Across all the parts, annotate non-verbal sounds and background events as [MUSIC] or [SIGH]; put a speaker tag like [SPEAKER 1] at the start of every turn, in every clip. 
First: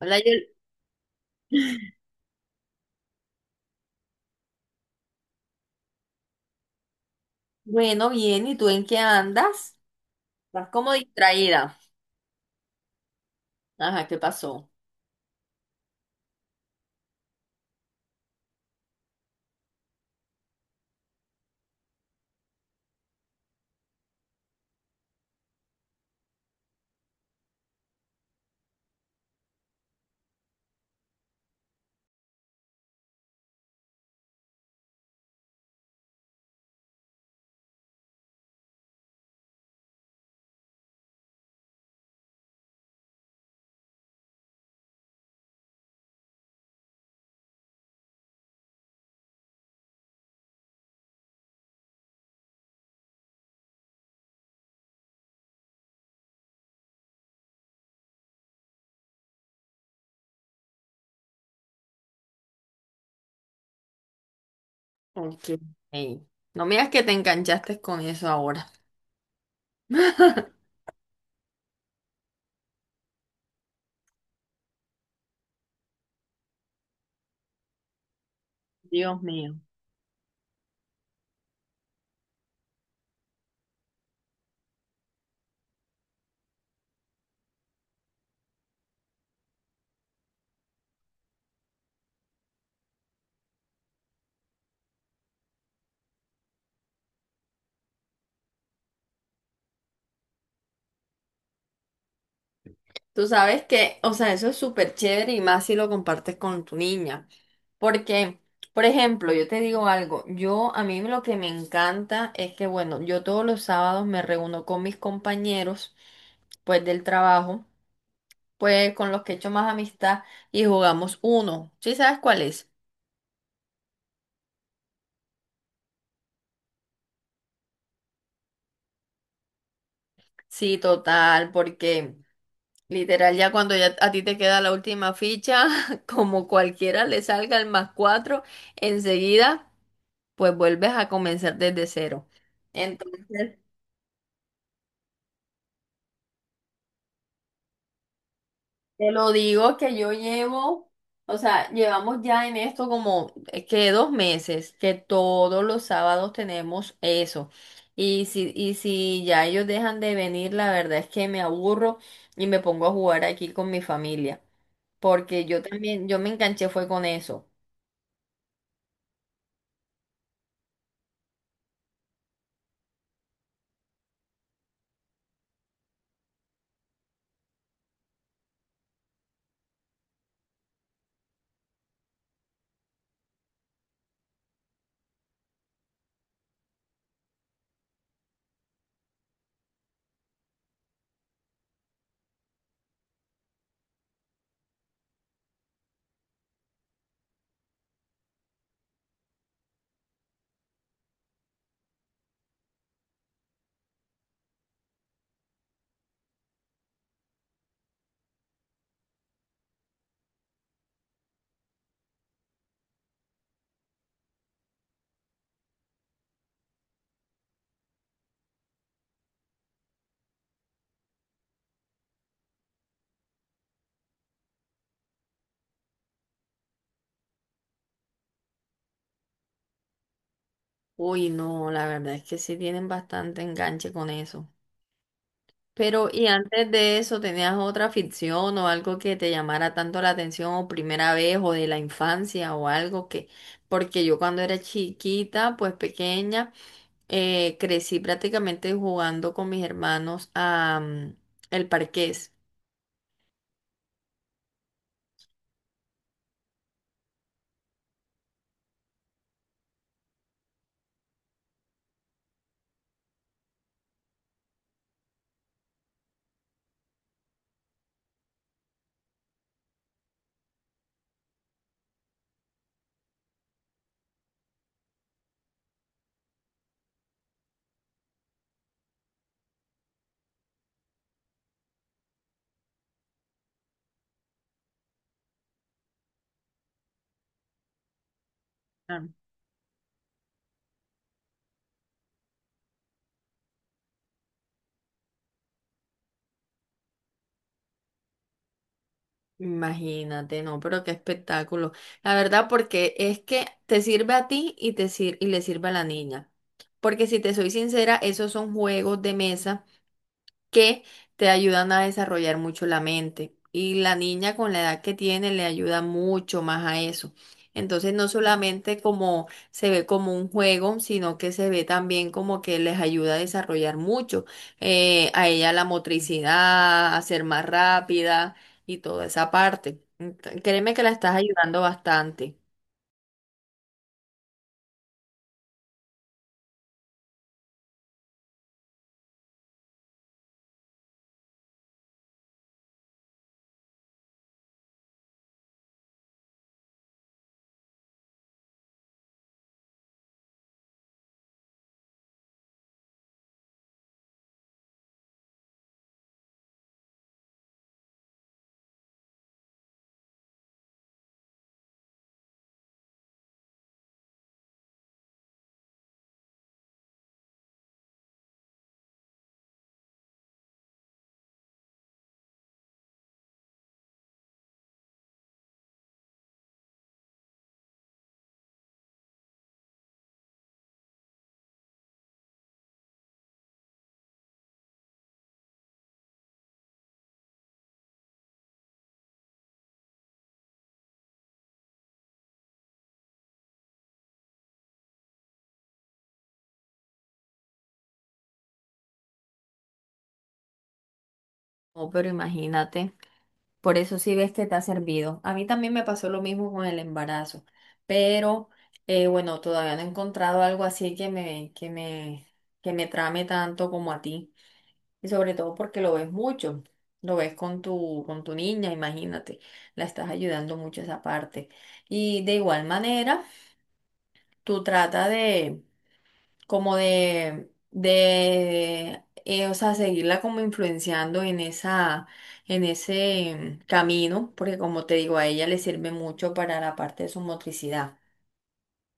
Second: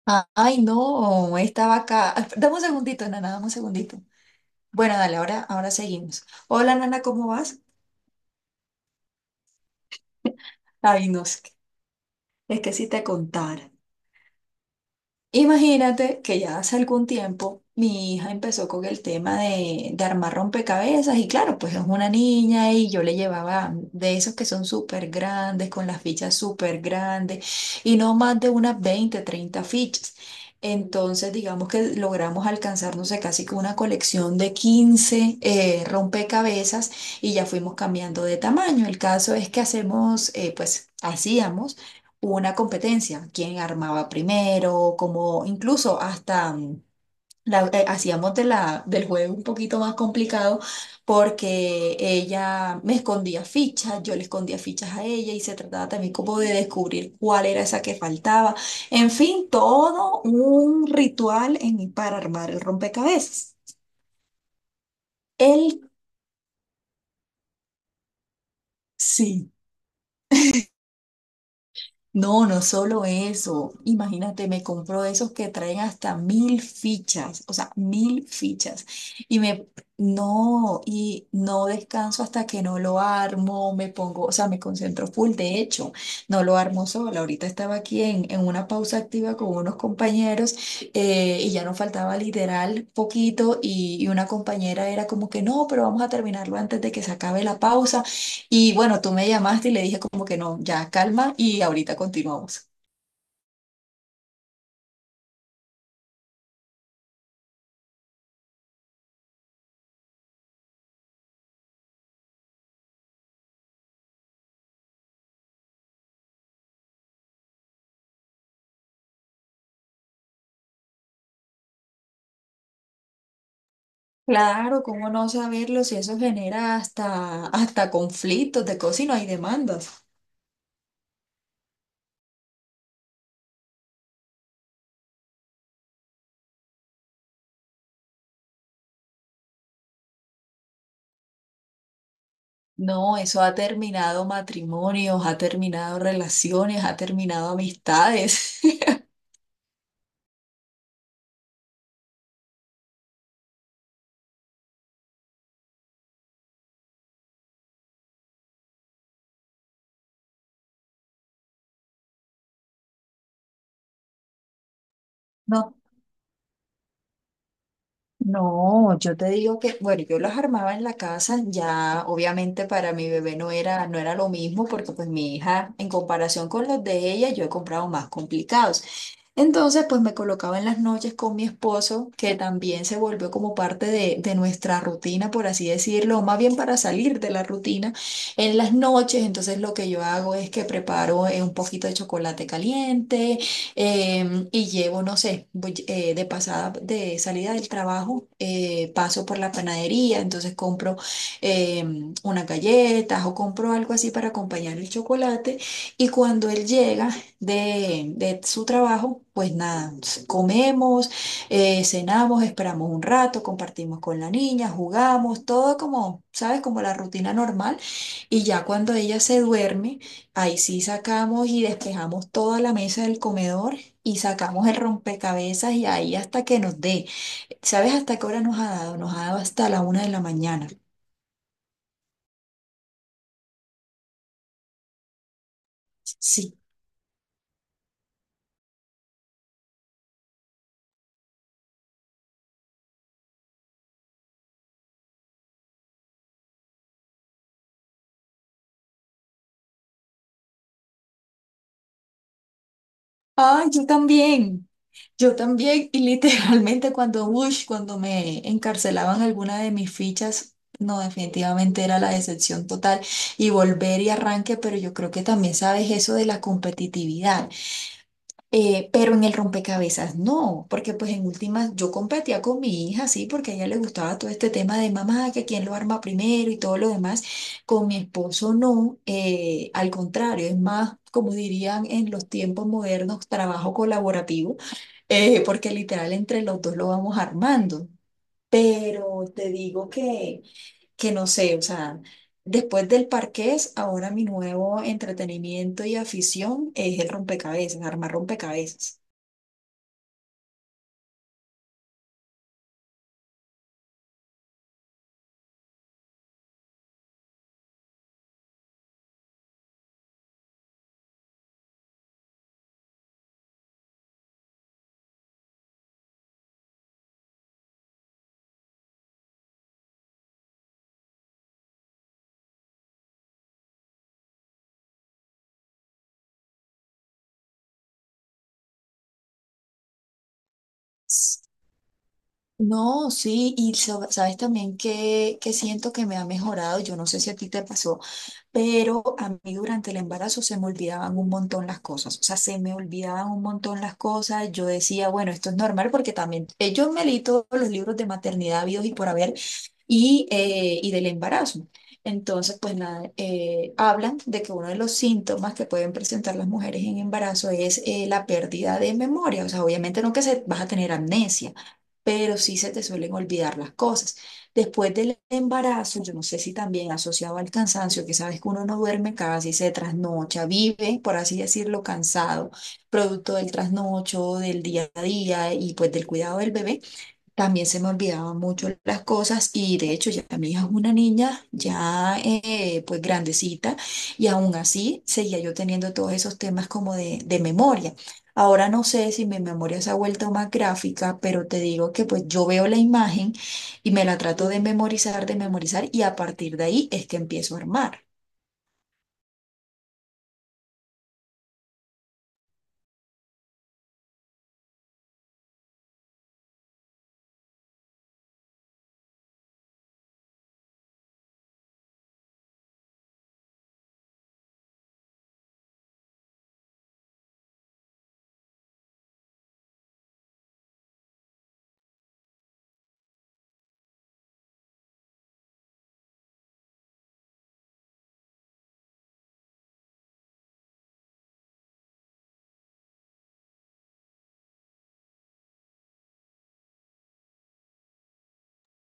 [SPEAKER 1] Hola, Yol-
[SPEAKER 2] Ay, no, estaba acá. Dame un segundito, Nana, dame un segundito. Bueno, dale, ahora seguimos. Hola, Nana, ¿cómo vas?
[SPEAKER 1] Bueno, bien, ¿y tú en qué andas? Estás como
[SPEAKER 2] Ay, no, es que,
[SPEAKER 1] distraída.
[SPEAKER 2] es que si te contara.
[SPEAKER 1] Ajá, ¿qué pasó?
[SPEAKER 2] Imagínate que ya hace algún tiempo mi hija empezó con el tema de armar rompecabezas y claro, pues es una niña y yo le llevaba de esos que son súper grandes, con las fichas súper grandes y no más de unas 20 30 fichas. Entonces, digamos que logramos alcanzar, no sé, casi que una colección de 15 rompecabezas y ya fuimos cambiando de tamaño. El caso es que hacemos, pues hacíamos hubo una competencia, quién armaba primero, como incluso hasta hacíamos del juego un poquito más complicado porque ella me escondía fichas, yo le escondía fichas a ella y se trataba también como de descubrir cuál era esa que faltaba. En fin, todo un ritual para armar el rompecabezas.
[SPEAKER 1] Ok.
[SPEAKER 2] Él
[SPEAKER 1] Ey, no me digas que te enganchaste con eso ahora.
[SPEAKER 2] sí.
[SPEAKER 1] [LAUGHS]
[SPEAKER 2] No, no solo eso. Imagínate, me compro esos que traen hasta 1000 fichas, o sea, 1000 fichas.
[SPEAKER 1] Dios
[SPEAKER 2] Y
[SPEAKER 1] mío.
[SPEAKER 2] me, no, y no descanso hasta que no lo armo, me pongo, o sea, me concentro full. De hecho, no lo armo sola. Ahorita estaba aquí en una pausa activa con unos compañeros y ya nos faltaba literal poquito y una compañera era como que no, pero vamos a terminarlo antes de que se acabe la pausa. Y bueno, tú me llamaste y le dije como que no, ya calma y ahorita continuamos.
[SPEAKER 1] Tú sabes que, o sea, eso es súper chévere y más si lo compartes con tu niña. Porque, por ejemplo, yo te digo algo, yo a mí lo que me encanta es que, bueno, yo todos los sábados me reúno con mis compañeros, pues del trabajo, pues con los que he hecho más amistad, y jugamos uno. ¿Sí sabes cuál es?
[SPEAKER 2] Claro, ¿cómo no saberlo si eso genera hasta, hasta conflictos de cosas y no hay demandas?
[SPEAKER 1] Sí, total, porque literal ya cuando ya a ti te queda la última ficha, [LAUGHS] como cualquiera le salga el más cuatro, enseguida pues vuelves a comenzar desde cero.
[SPEAKER 2] No, eso ha
[SPEAKER 1] Entonces,
[SPEAKER 2] terminado matrimonios, ha terminado relaciones, ha terminado amistades.
[SPEAKER 1] te
[SPEAKER 2] [LAUGHS]
[SPEAKER 1] lo digo que yo llevo, o sea, llevamos ya en esto como que 2 meses, que todos los sábados tenemos eso. Y si ya ellos dejan de venir, la verdad es que me aburro y me pongo a jugar aquí con mi familia. Porque yo
[SPEAKER 2] No,
[SPEAKER 1] también, yo me enganché fue con eso.
[SPEAKER 2] no, yo te digo que, bueno, yo las armaba en la casa, ya obviamente para mi bebé no era, no era lo mismo, porque pues mi hija, en comparación con los de ella, yo he comprado más complicados. Entonces, pues me colocaba en las noches con mi esposo, que también se volvió como parte de nuestra rutina, por así decirlo, o más bien para salir de la rutina en las noches. Entonces, lo que yo hago es que preparo un poquito de chocolate caliente. Y llevo, no sé, voy, de pasada, de salida del trabajo, paso por la panadería, entonces compro unas galletas o compro algo así para acompañar el chocolate. Y cuando él llega de su trabajo, pues nada, comemos, cenamos, esperamos un rato, compartimos con la niña, jugamos, todo como, ¿sabes? Como la rutina normal. Y ya cuando ella se duerme, ahí sí sacamos y despejamos toda la mesa del comedor y sacamos el rompecabezas y ahí hasta que nos dé. ¿Sabes hasta qué hora nos ha dado? Nos ha dado hasta la una de la mañana.
[SPEAKER 1] Uy, no, la verdad es que sí tienen bastante enganche con eso. Pero, ¿y
[SPEAKER 2] Sí.
[SPEAKER 1] antes de eso tenías otra ficción o algo que te llamara tanto la atención o primera vez o de la infancia o algo que, porque yo cuando era chiquita, pues pequeña, crecí prácticamente jugando con mis hermanos a el parqués.
[SPEAKER 2] Ah, yo también. Yo también. Y literalmente cuando, ush, cuando me encarcelaban alguna de mis fichas, no, definitivamente era la decepción total. Y volver y arranque, pero yo creo que también sabes eso de la competitividad. Pero en el rompecabezas no, porque pues en últimas yo competía con mi hija, sí, porque a ella le gustaba todo este tema de mamá, que quién lo arma primero y todo lo demás. Con mi esposo no, al contrario, es más, como dirían en los tiempos modernos, trabajo colaborativo, porque literal entre los dos lo vamos armando.
[SPEAKER 1] Ah.
[SPEAKER 2] Pero te digo que no sé, o sea, después del parqués, ahora mi nuevo entretenimiento y afición es el rompecabezas, armar rompecabezas.
[SPEAKER 1] Imagínate, no, pero qué espectáculo. La verdad, porque es que te sirve a ti y te y le sirve a la niña. Porque si te soy sincera, esos son juegos de mesa que te ayudan a desarrollar mucho la mente. Y la niña con la edad que tiene le ayuda mucho más a eso. Entonces no solamente como se ve como un juego, sino que se ve también como que les ayuda a desarrollar mucho, a ella la motricidad, a ser más rápida y toda esa parte. Créeme que la estás ayudando bastante.
[SPEAKER 2] No, sí, y sabes también que siento que me ha mejorado, yo no sé si a ti te pasó, pero a mí durante el embarazo se me olvidaban un montón las cosas, o sea, se me olvidaban un montón las cosas, yo decía, bueno, esto es normal porque también yo me leí todos los libros de maternidad habidos y por haber, y del embarazo. Entonces, pues nada, hablan de que uno de los síntomas que pueden presentar las mujeres en embarazo es la pérdida de memoria. O sea, obviamente no que se, vas a tener amnesia, pero sí se te suelen olvidar las cosas. Después del embarazo, yo no sé si también asociado al cansancio, que sabes que uno no duerme casi, se trasnocha, vive, por así decirlo, cansado, producto del trasnocho, del día a día y pues del cuidado del bebé. También se me olvidaban mucho las cosas y de hecho ya mi hija es una niña ya pues grandecita y aún así seguía yo teniendo todos esos temas como de memoria. Ahora no sé si mi memoria se ha vuelto más gráfica, pero te digo que pues yo veo la imagen y me la trato de memorizar y a partir de ahí es que empiezo a armar.
[SPEAKER 1] Oh, pero imagínate. Por eso sí ves que te ha servido. A mí también me pasó lo mismo con el embarazo, pero bueno, todavía no he encontrado algo así que me trame tanto como a ti. Y sobre todo porque lo ves mucho, lo ves con con tu niña, imagínate, la estás ayudando mucho esa parte. Y de igual manera, tú trata de como de o sea, seguirla como influenciando en esa, en ese camino, porque como te digo, a ella le sirve mucho para la parte de su motricidad.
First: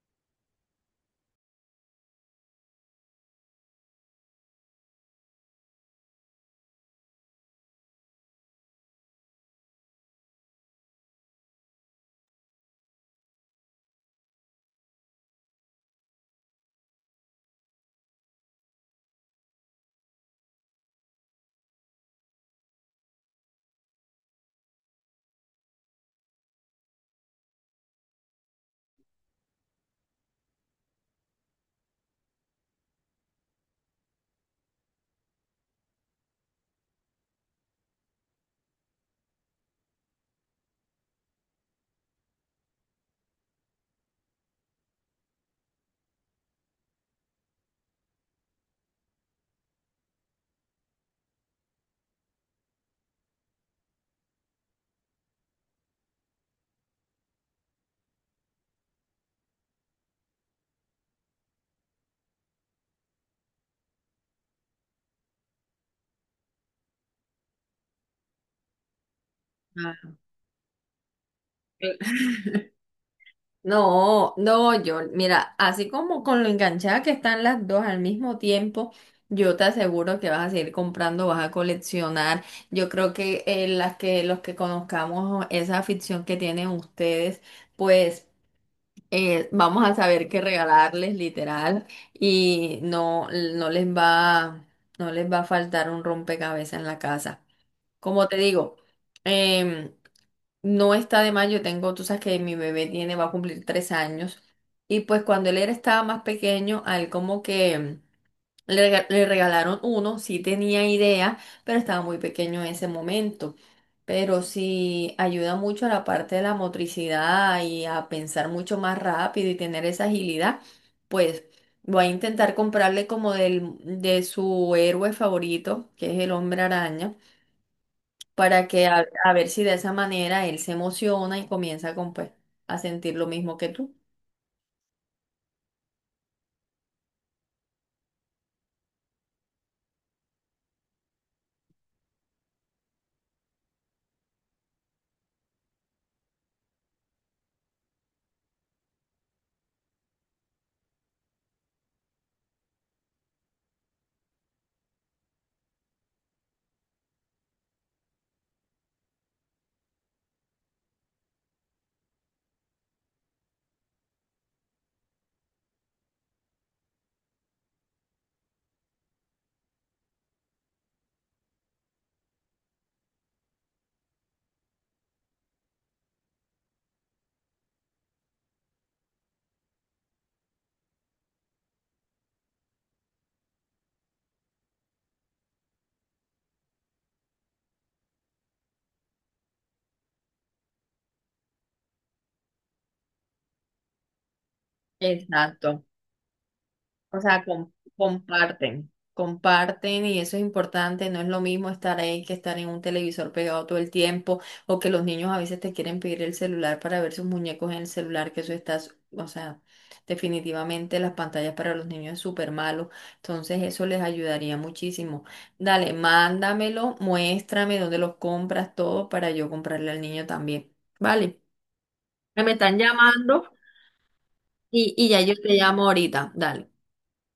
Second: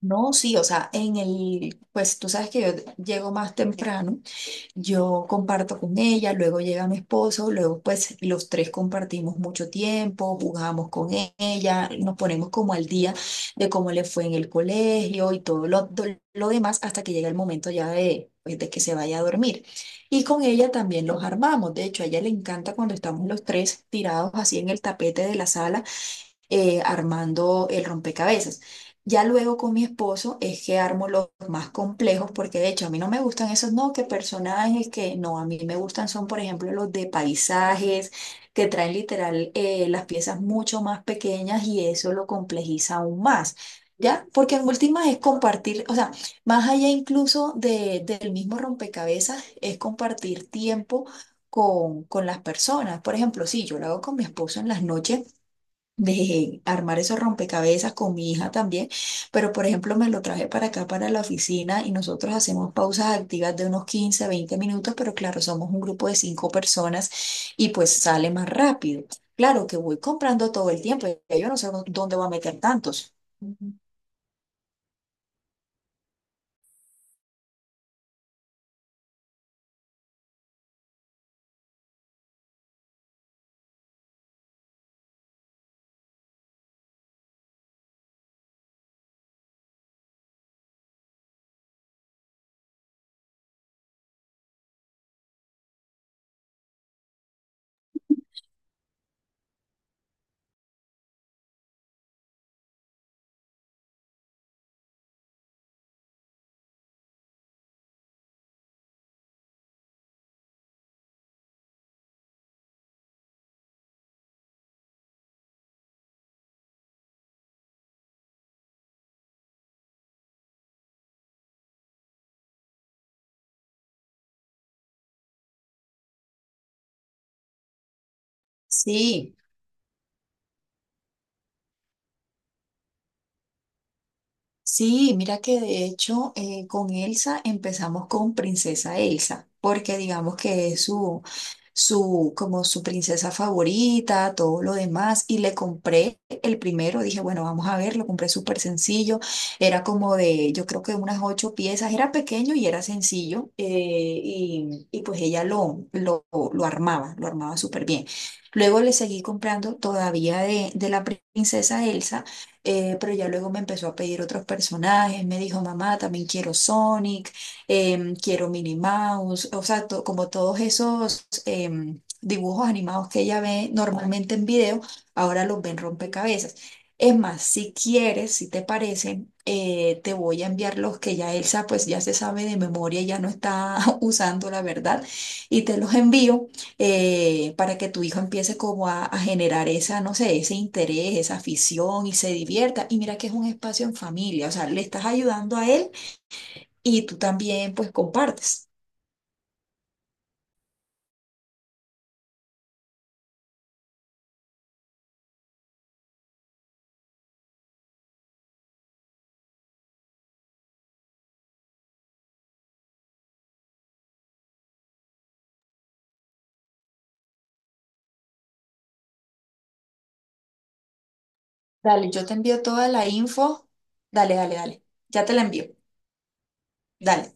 [SPEAKER 2] No, sí, o sea, en el, pues tú sabes que yo llego más temprano. Yo comparto con ella, luego llega mi esposo, luego pues los tres compartimos mucho tiempo, jugamos con ella, nos ponemos como al día de cómo le fue en el colegio y todo lo demás hasta que llega el momento ya de, pues, de que se vaya a dormir. Y con ella también los armamos, de hecho a ella le encanta cuando estamos los tres tirados así en el tapete de la sala armando el rompecabezas. Ya luego con mi esposo es que armo los más complejos, porque de hecho a mí no me gustan esos, no, que personajes que no, a mí me gustan son, por ejemplo, los de paisajes, que traen literal las piezas mucho más pequeñas y eso lo complejiza aún más. ¿Ya? Porque en últimas es compartir, o sea, más allá incluso del mismo rompecabezas, es compartir tiempo con las personas. Por ejemplo, si yo lo hago con mi esposo en las noches, de armar esos rompecabezas con mi hija también, pero por ejemplo me lo traje para acá, para la oficina y nosotros hacemos pausas activas de unos 15 20 minutos, pero claro, somos un grupo de cinco personas y pues sale más rápido. Claro que voy
[SPEAKER 1] Ah,
[SPEAKER 2] comprando todo el tiempo, ya yo no sé
[SPEAKER 1] cl-
[SPEAKER 2] dónde voy a meter tantos. Ujú.
[SPEAKER 1] No, no, yo, mira, así como con lo enganchada que están las dos al mismo tiempo, yo te aseguro que vas a seguir comprando, vas a coleccionar. Yo creo que las que los que conozcamos esa afición que tienen ustedes, pues vamos a saber qué regalarles literal y no les va a faltar un rompecabezas en la casa. Como te digo, em, no está de más, yo tengo, tú sabes que mi bebé tiene, va a cumplir 3 años, y pues cuando él estaba más pequeño, a él como que... Le, le regalaron uno, sí tenía idea, pero estaba muy pequeño en ese momento. Pero sí ayuda mucho a la parte de la motricidad y a pensar mucho más rápido y tener esa agilidad, pues voy a intentar comprarle como de su héroe favorito, que es el hombre araña, para que a
[SPEAKER 2] Sí.
[SPEAKER 1] ver si de esa manera él se emociona y comienza con, pues, a sentir lo mismo que tú.
[SPEAKER 2] Sí, mira que de hecho con Elsa empezamos con Princesa Elsa, porque digamos que es como su princesa favorita, todo lo demás, y le compré el primero, dije, bueno, vamos a ver, lo compré súper sencillo, era como de, yo creo que unas ocho piezas, era pequeño y era sencillo, y pues ella lo armaba súper bien. Luego le seguí comprando todavía de la princesa Elsa pero ya luego me empezó a pedir otros personajes, me dijo, mamá, también quiero Sonic, quiero Minnie Mouse, o sea, como todos esos dibujos animados que ella ve normalmente en video, ahora los ven rompecabezas. Es más, si quieres, si te parece, te voy a enviar los que ya Elsa pues ya se sabe de memoria, ya no está [LAUGHS] usando la verdad, y te los envío para que tu hijo empiece como a generar esa, no sé, ese interés, esa afición y se divierta. Y mira que es un espacio en familia, o sea, le estás ayudando a
[SPEAKER 1] Exacto.
[SPEAKER 2] él y tú
[SPEAKER 1] O sea,
[SPEAKER 2] también pues compartes.
[SPEAKER 1] comparten, comparten y eso es importante, no es lo mismo estar ahí que estar en un televisor pegado todo el tiempo o que los niños a veces te quieren pedir el celular para ver sus muñecos en el celular, que eso estás, o sea, definitivamente las pantallas para los niños es súper malo, entonces eso les ayudaría muchísimo. Dale, mándamelo, muéstrame dónde los compras, todo para yo comprarle al niño también, ¿vale?
[SPEAKER 2] Dale, yo te
[SPEAKER 1] Me
[SPEAKER 2] envío
[SPEAKER 1] están
[SPEAKER 2] toda la
[SPEAKER 1] llamando,
[SPEAKER 2] info. Dale, dale, dale.
[SPEAKER 1] y ya
[SPEAKER 2] Ya te
[SPEAKER 1] yo
[SPEAKER 2] la
[SPEAKER 1] te
[SPEAKER 2] envío.
[SPEAKER 1] llamo ahorita, dale.
[SPEAKER 2] Dale.